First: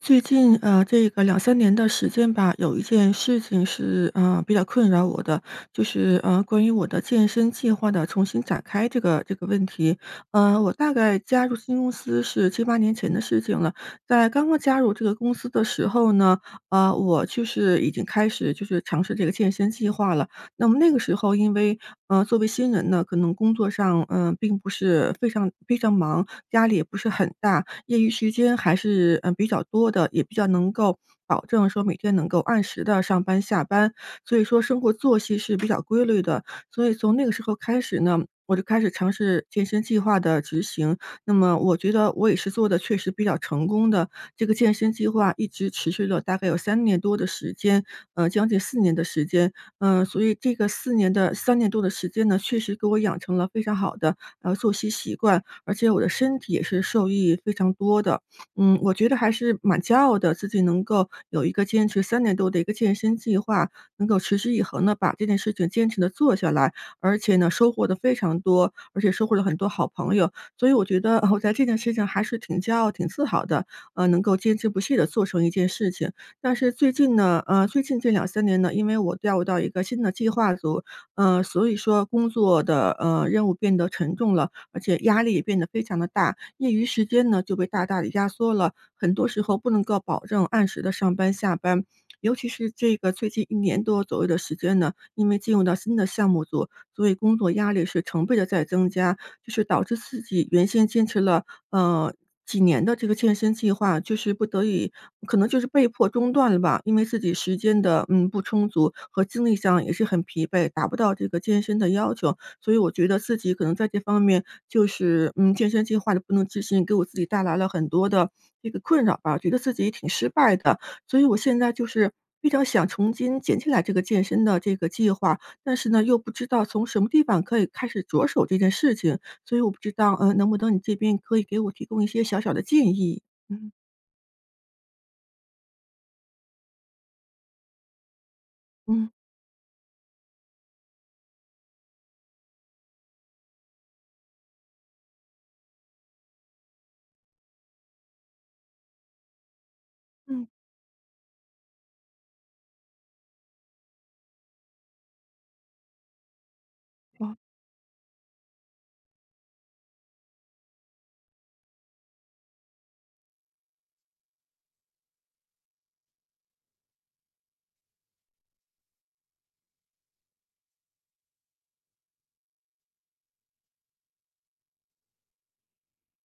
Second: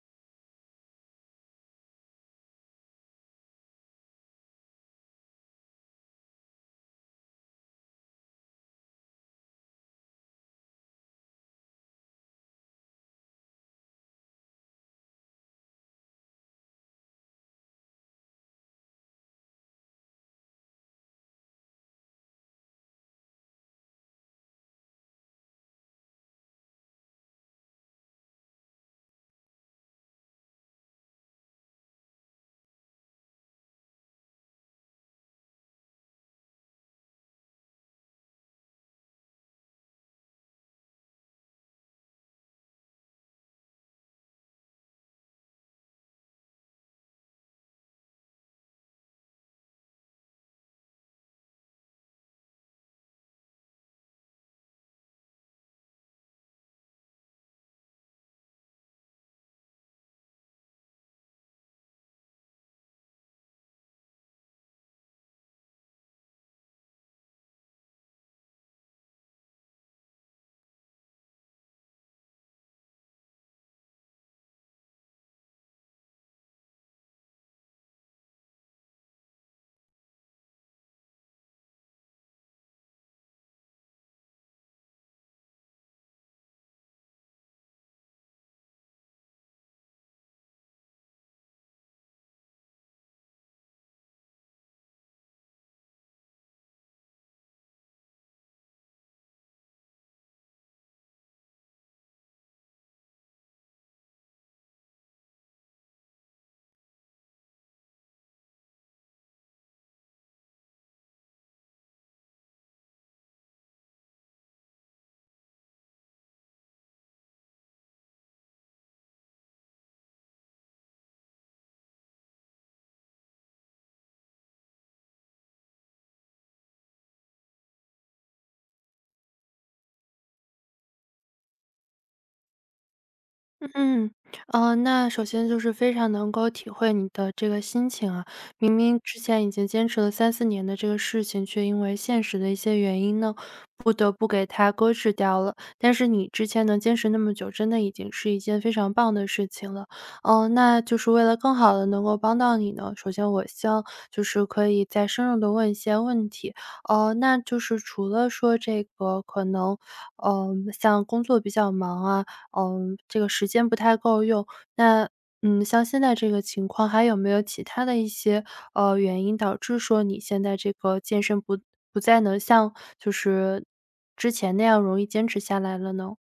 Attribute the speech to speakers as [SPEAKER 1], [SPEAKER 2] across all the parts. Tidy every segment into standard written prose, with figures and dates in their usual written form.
[SPEAKER 1] 最近这个两三年的时间吧，有一件事情是，比较困扰我的，就是，关于我的健身计划的重新展开这个问题。我大概加入新公司是七八年前的事情了，在刚刚加入这个公司的时候呢，我就是已经开始就是尝试这个健身计划了。那么那个时候因为，作为新人呢，可能工作上，并不是非常非常忙，压力也不是很大，业余时间还是，比较多的，也比较能够保证说每天能够按时的上班下班，所以说生活作息是比较规律的。所以从那个时候开始呢，我就开始尝试健身计划的执行，那么我觉得我也是做的确实比较成功的。这个健身计划一直持续了大概有三年多的时间，将近4年的时间。所以这个4年的3年多的时间呢，确实给我养成了非常好的，作息习惯，而且我的身体也是受益非常多的。我觉得还是蛮骄傲的，自己能够有一个坚持三年多的一个健身计划，能够持之以恒的把这件事情坚持的做下来，而且呢，收获的非常多，而且收获了很多好朋友。所以我觉得我在这件事情还是挺骄傲、挺自豪的，能够坚持不懈的做成一件事情。但是最近呢，最近这两三年呢，因为我调入到一个新的计划组，所以说工作的，任务变得沉重了，而且压力也变得非常的大，业余时间呢就被大大的压缩了，很多时候不能够保证按时的上班下班。尤其是这个最近一年多左右的时间呢，因为进入到新的项目组，所以工作压力是成倍的在增加，就是导致自己原先坚持了，几年的这个健身计划，就是不得已可能就是被迫中断了吧。因为自己时间的，不充足和精力上也是很疲惫，达不到这个健身的要求，所以我觉得自己可能在这方面就是，健身计划的不能执行，给我自己带来了很多的这个困扰吧，觉得自己也挺失败的。所以我现在就是非常想重新捡起来这个健身的这个计划，但是呢，又不知道从什么地方可以开始着手这件事情，所以我不知道，能不能你这边可以给我提供一些小小的建议？嗯。
[SPEAKER 2] 嗯，那首先就是非常能够体会你的这个心情啊，明明
[SPEAKER 1] 嗯
[SPEAKER 2] 之前已经坚持了三四年的这个事情，却因为现实的一些原因呢，不得不给它搁置掉了。但是你之前能坚持那么久，真的已经是一件非常棒的事情了。
[SPEAKER 1] 嗯，
[SPEAKER 2] 那就是为了更好的能够帮到你呢，首先我希望就是可以再深入的问一些问题。
[SPEAKER 1] 好。
[SPEAKER 2] 那就是除了说这个可能，像工作比较忙啊，这个时间不太够用。那像现在这个情况，还有没有其他的一些原因导致说你现在这个健身不再能像就是之前那样容易坚持下来了呢？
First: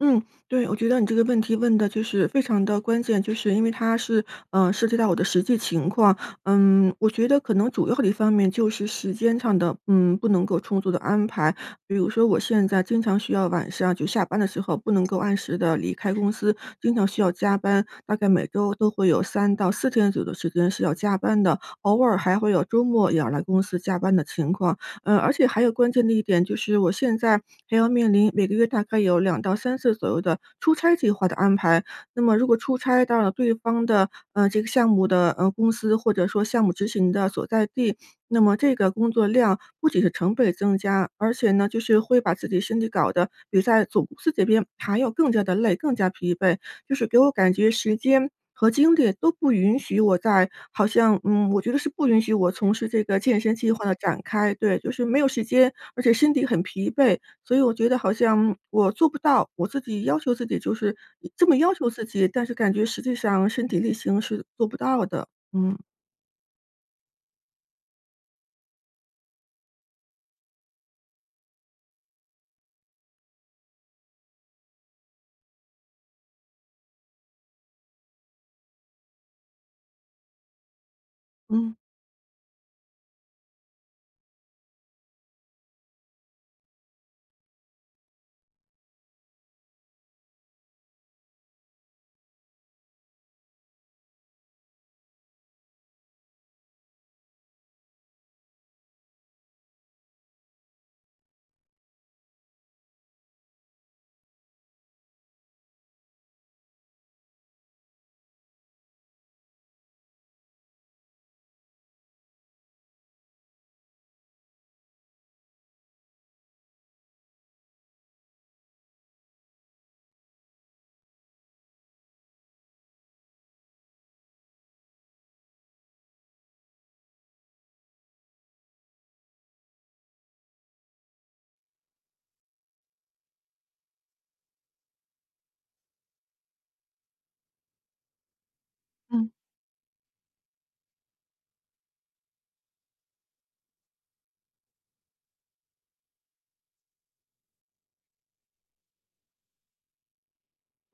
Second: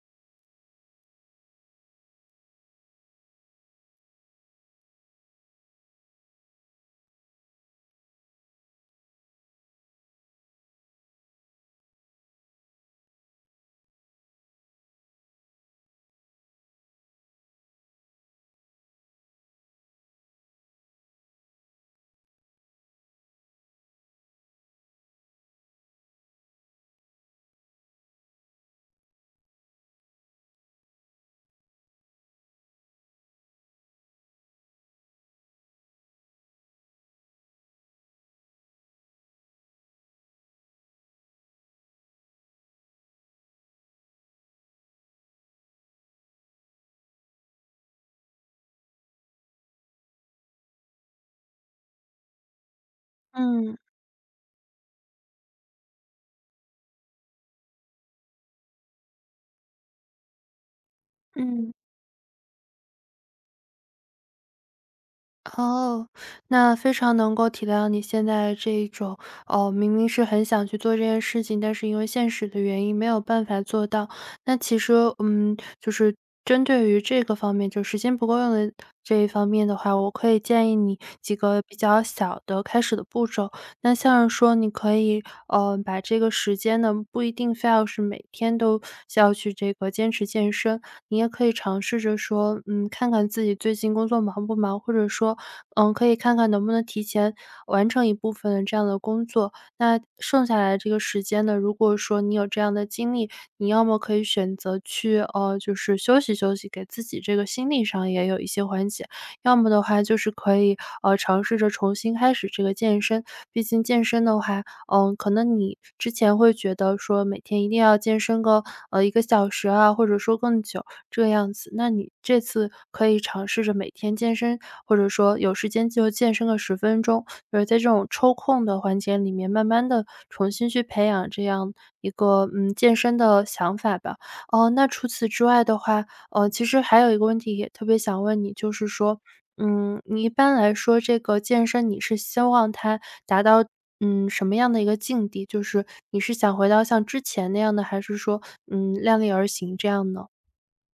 [SPEAKER 1] 嗯，对，我觉得你这个问题问的就是非常的关键，就是因为它是，涉及到我的实际情况。嗯，我觉得可能主要的一方面就是时间上的，不能够充足的安排。比如说我现在经常需要晚上就下班的时候不能够按时的离开公司，经常需要加班，大概每周都会有3到4天左右的时间是要加班的，偶尔还会有周末也要来公司加班的情况。而且还有关键的一点就是，我现在还要面临每个月大概有2到3次左右的出差计划的安排。那么如果出差到了对方的，这个项目的，公司或者说项目执行的所在地，那么这个工作量不仅是成本增加，而且呢，就是会把自己身体搞得比在总公司这边还要更加的累、更加疲惫。就是给我感觉时间和精力都不允许我在，好像我觉得是不允许我从事这个健身计
[SPEAKER 2] 嗯
[SPEAKER 1] 划的展开。对，就是没有时间，而且身体很疲惫，所以我觉得好像我做不到，我自己要求自己就是这么要
[SPEAKER 2] 嗯。
[SPEAKER 1] 求自己，但是感觉实际上身体力行是做不到的。嗯。
[SPEAKER 2] 哦，那非常能够体谅你现在这一种，哦，明明是很想去做这件事情，但是因为现实的原因没有办法做到。那其实，嗯，就是针对于这个方面，就时间不够用的这一方面的话，我可以建议你几个
[SPEAKER 1] 嗯
[SPEAKER 2] 比较小的开始的步骤。那像是说你可以，把这个时间呢，不一定非要是每天都需要去这个坚持健身，你也可以尝试着说，看看自己最近工作忙不忙，或者说，可以看看能不能提前完成一部分的这样的工作。那剩下来的这个时间呢，如果说你有这样的精力，你要么可以选择去，就是休息休息，给自己这个心理上也有一些缓解。要么的话就是可以，尝试着重新开始这个健身。毕竟健身的话，可能你之前会觉得说每天一定要健身个，一个小时啊，或者说更久这个样子。那你这次可以尝试着每天健身，或者说有时间就健身个10分钟，就是在这种抽空的环节里面慢慢的重新去培养这样一个，健身的想法吧。哦，那除此之外的话，其实还有一个问题也特别想问你，就是说
[SPEAKER 1] 嗯。
[SPEAKER 2] 你一般来说这个健身你是希望它达到，什么样的一个境地？就是你是想回到像之前那样的，还是说，量力而行这样呢？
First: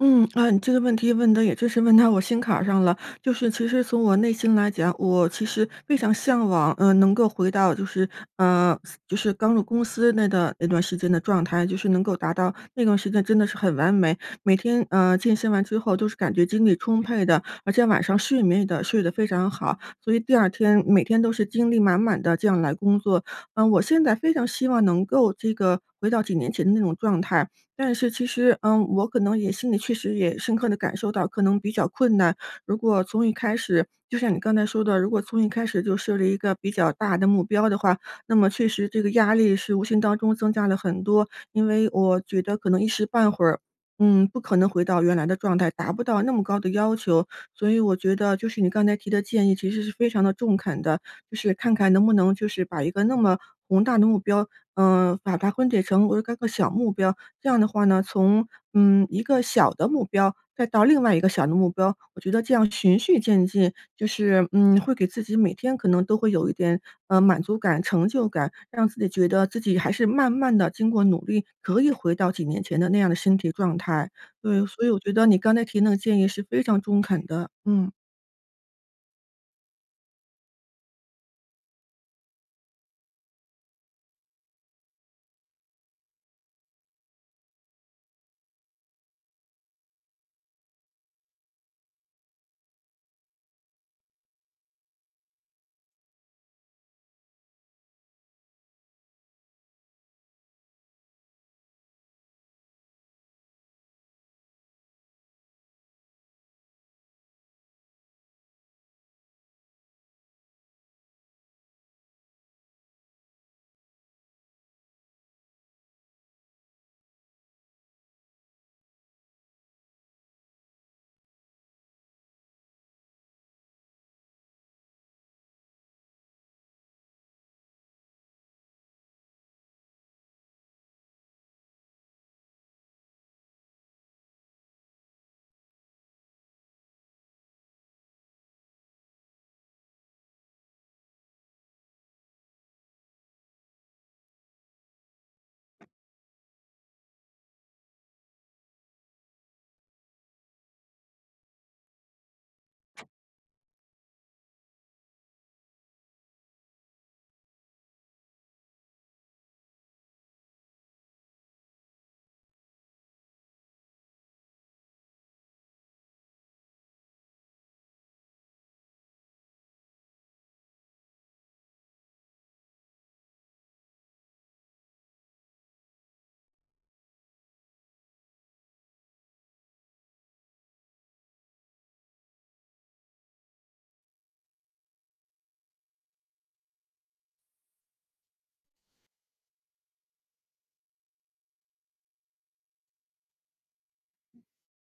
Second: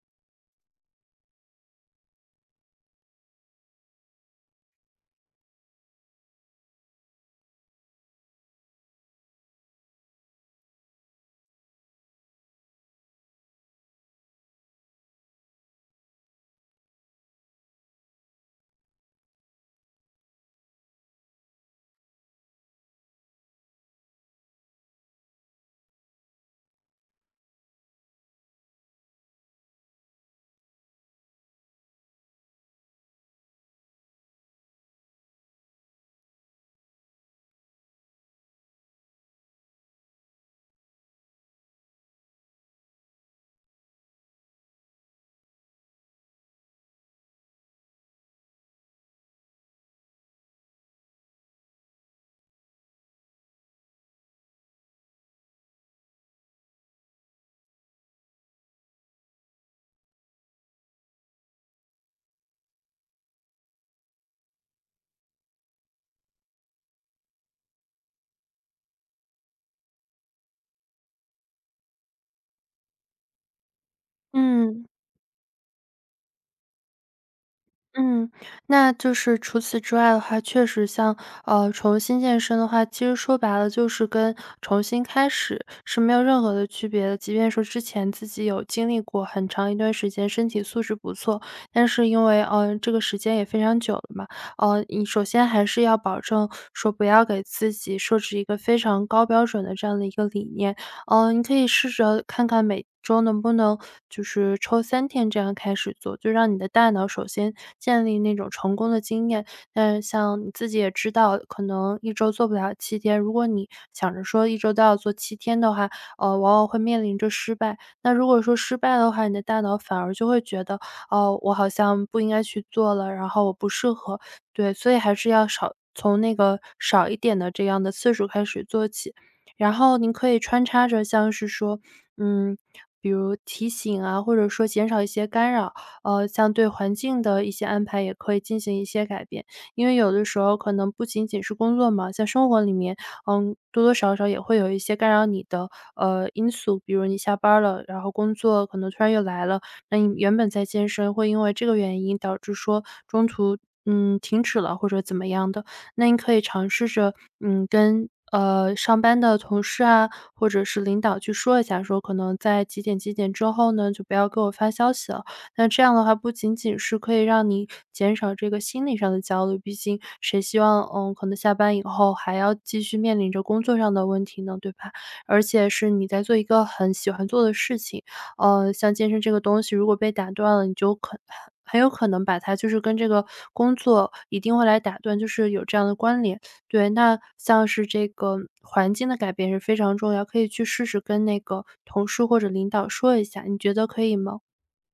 [SPEAKER 1] 嗯，啊，你这个问题问的也真是问到我心坎儿上了。就是其实从我内心来讲，我其实非常向往，能够回到就是呃，就是刚入公司那的那段时间的状态，就是能够达到那段时间真的是很完美。每天健身完之后都是感觉精力充沛的，而且晚上睡眠也得睡得非常好，所以第二天每天都是精力满满的这样来工作。我现在非常希望能够这个回到几年前的那种状态。但是其实，我可能也心里确实也深刻的感受到，可能比较困难。如果从一开始就像你刚才说的，如果从一开始就设立一个比较大的目标的话，那么确实这个压力是无形当中增加了很多。因为我觉得可能一时半会儿，不可能回到原来的状态，达不到那么高的要求。所以我觉得就是你刚才提的建议其实是非常的中肯的，就是看看能不能就是把一个那么宏大的目标，把它分解成若干个小目标，这样的话呢，从一个小的目标，再到另外一个小的目标，我觉得这样循序渐进，就是会给自己每天可能都会有一点满足感、成就感，让自己觉得自己还是慢慢的经过努力，可以回到几年前的那样的身体状态。对，所
[SPEAKER 2] 嗯。
[SPEAKER 1] 以我觉得你刚才提那个建议是非常中肯的，嗯。
[SPEAKER 2] 嗯，那就是除此之外的话，确实像，重新健身的话，其实说白了就是跟重新开始是没有任何的区别的。即便说之前自己有经历过很长一段时间身体素质不错，但是因为，这个时间也非常久了嘛，你首先还是要保证说不要给自己设置一个非常高标准的这样的一个理念，你可以试着看看每周能不能就是抽3天这样开始做，就让你的大脑首先建立那种成功的经验。但像你自己也知道，可能一周做不了七天，如果你想着说一周都要做七天的话，往往会面临着失败。那如果说失败的话，你的大脑反而就会觉得，哦，我好像不应该去做了，然后我不适合。对，所以还是要少从那个少一点的这样的次数开始做起。然后您可以穿插着像是说，嗯，比如提醒啊，或者说减少一些干扰，像对环境的一些安排也可以进行一些改变。因为有的时候可能不仅仅是工作嘛，在生活里面，多多少少也会有一些干扰你的因素，比如你下班儿了，然后工作可能突然又来了，那你原本在健身，会因为这个原因导致说中途停止了或者怎么样的。那你可以尝试着，跟，上班的同事啊，或者是领导去说一下，说可能在几点几点之后呢，就不要给我发消息了。那这样的话，不仅仅是可以让你减少这个心理上的焦虑，毕竟谁希望，可能下班以后还要继续面临着工作上的问题呢，对吧？而且是你在做一个很喜欢做的事情，像健身这个东西，如果被打断了，你就很有可能把它就是跟这个工作一定会来打断，就是有这样的关联。对，那像是这个环境的改变是非常重要，可以去试试跟那个同事或者领导说一下，你觉得可以吗？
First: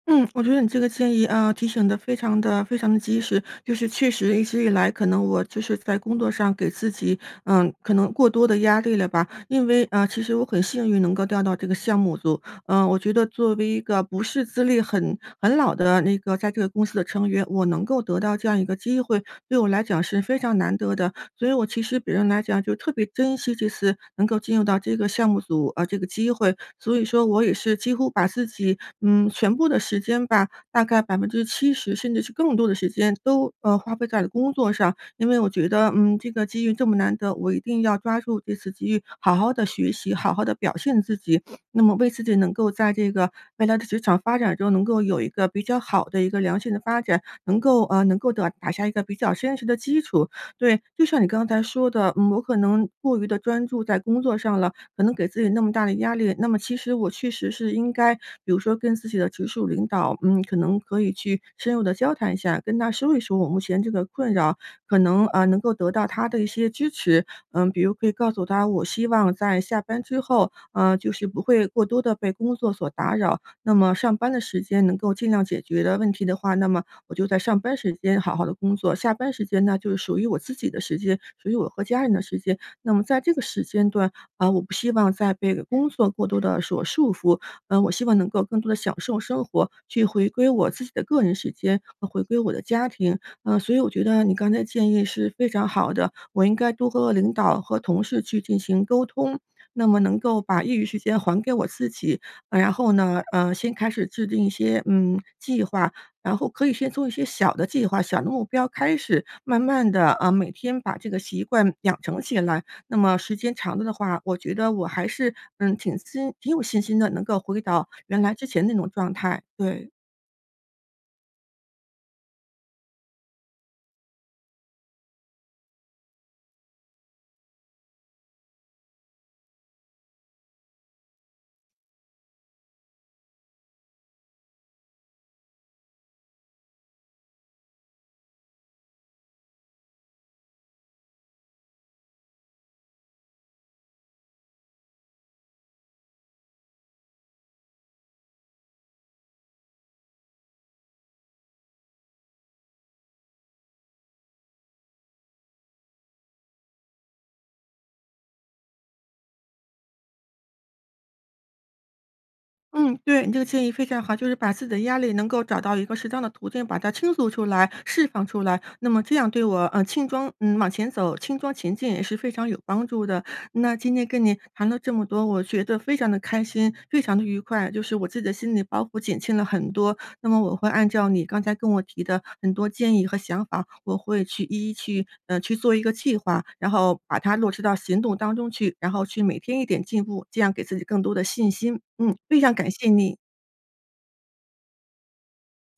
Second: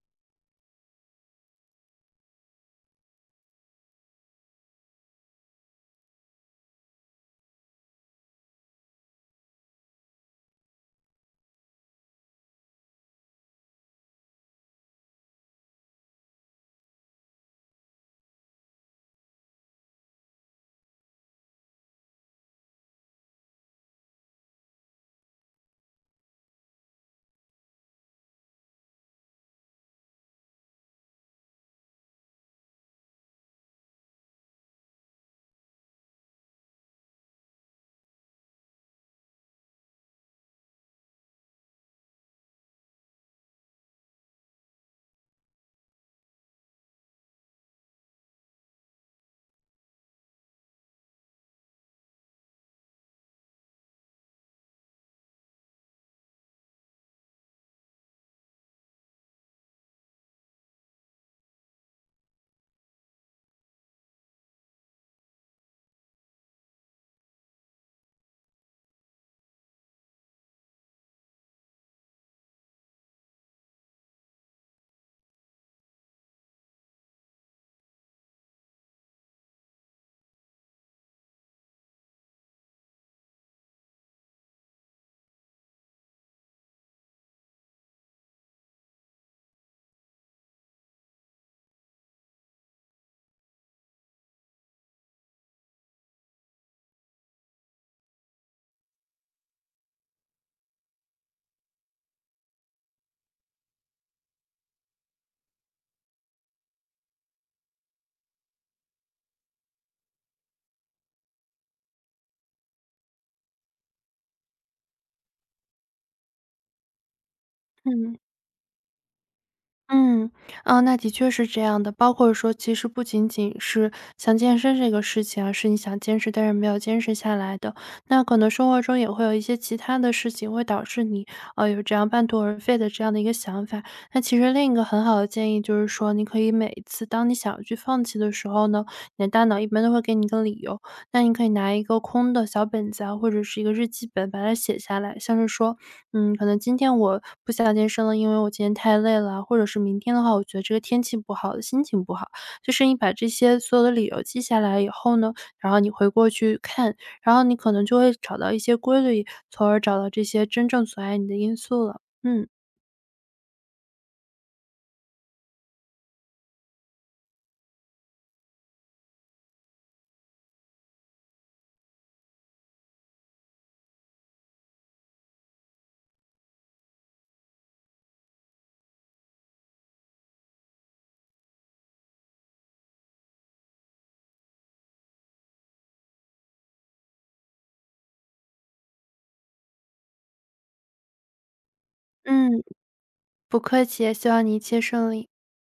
[SPEAKER 1] 嗯，我觉得你这个建议啊，提醒的非常的非常的及时。就是确实一直以来，可能我就是在工作上给自己，可能过多的压力了吧。因为啊，其实我很幸运能够调到这个项目组。我觉得作为一个不是资历很老的那个在这个公司的成员，我能够得到这样一个机会，对我来讲是非常难得的。所以我其实比人来讲就特别珍惜这次能够进入到这个项目组啊，这个机会。所以说我也是几乎把自己，全部的时间吧，大概70%，甚至是更多的时间都，花费在了工作上。因为我觉得，这个机遇这么难得，我一定要抓住这次机遇，好好的学习，好好的表现自己。那么为自己能够在这个未来的职场发展中能够有一个比较好的一个良性的发展，能够能够的打下一个比较坚实的基础。对，就像你刚才说的，我可能过于的专注在工作上了，可能给自己那么大的压力。那么其实我确实是应该，比如说跟自己的直属领导，可能可以去深入的交谈一下，跟他说一说我目前这个困扰，可能啊，能够得到他的一些支持。比如可以告诉他，我希望在下班之后，就是不会过多的被工作所打扰，那么上班的时间能够尽量解决的问题的话，那么我就在上班时间好好的工作，下班时间呢，就是属于我自己的时间，属于我和家人的时间。那么在这个时间段，啊，我不希望再被工作过多的所束缚，我希望能够更多的享受生活，去回归我自己的个人时间，和回归我的家庭。嗯，所以我觉得你刚才建议是非常好的，我应该多和领导和同事去进行沟通，那么能够把业余时间还给我自己。然后呢，先开始制定一些，计划，然后可以先从一些小的计划、小的目标开始，慢慢的啊，每天把这个习惯养成起来。那么时间长了的话，我觉得我还是，挺有信心的，能够回到
[SPEAKER 2] 嗯。
[SPEAKER 1] 原来之前那种状态，对。
[SPEAKER 2] 嗯，啊，那的确是这样的。包括说，其实不仅仅是像健身这个事情啊，是你想坚持，但是没有坚持下来的。那可能生活中也会有一些其他的事情，会导致你啊有这样半途而废的这样的一个想法。那其实另一个很好的建议就是说，你可以每一次当你想要去放弃的时候呢，你的大脑一般都会给你一个理由。那你可以拿一个空的小本子啊，或者是一个日记本，把它写下来，像是说可能今天我不想健身了，因为我今天太累了，或者是明天的话，我觉得这个天气不好，心情不好。就是你把这些所有的理由记下来以后呢，然后你回过去看，然后你可能就会找到一些规律，从而找到这些真正阻碍你的因素了。嗯。
[SPEAKER 1] 嗯，对，你这个建议非常好，就是把自己的压力能够找到一个适当的途径，把它倾诉出来、释放出来，那么这样对我，嗯轻装嗯，往前走、轻装前进也是非常有帮助的。那今天跟你谈了这么多，我觉得非常的开心，非常的愉快，就是我自己的心理包袱减轻了很多，那么我会按照你刚才跟我提的很多建议和想法，我会去一一去，去做一个计划，然后把它落实到行动当中去，然后去每天一点进步，这样给自己更多的信心。嗯，非常
[SPEAKER 2] 嗯，
[SPEAKER 1] 感谢你，
[SPEAKER 2] 不客气，希望你一切顺利。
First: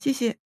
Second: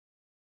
[SPEAKER 1] 谢谢。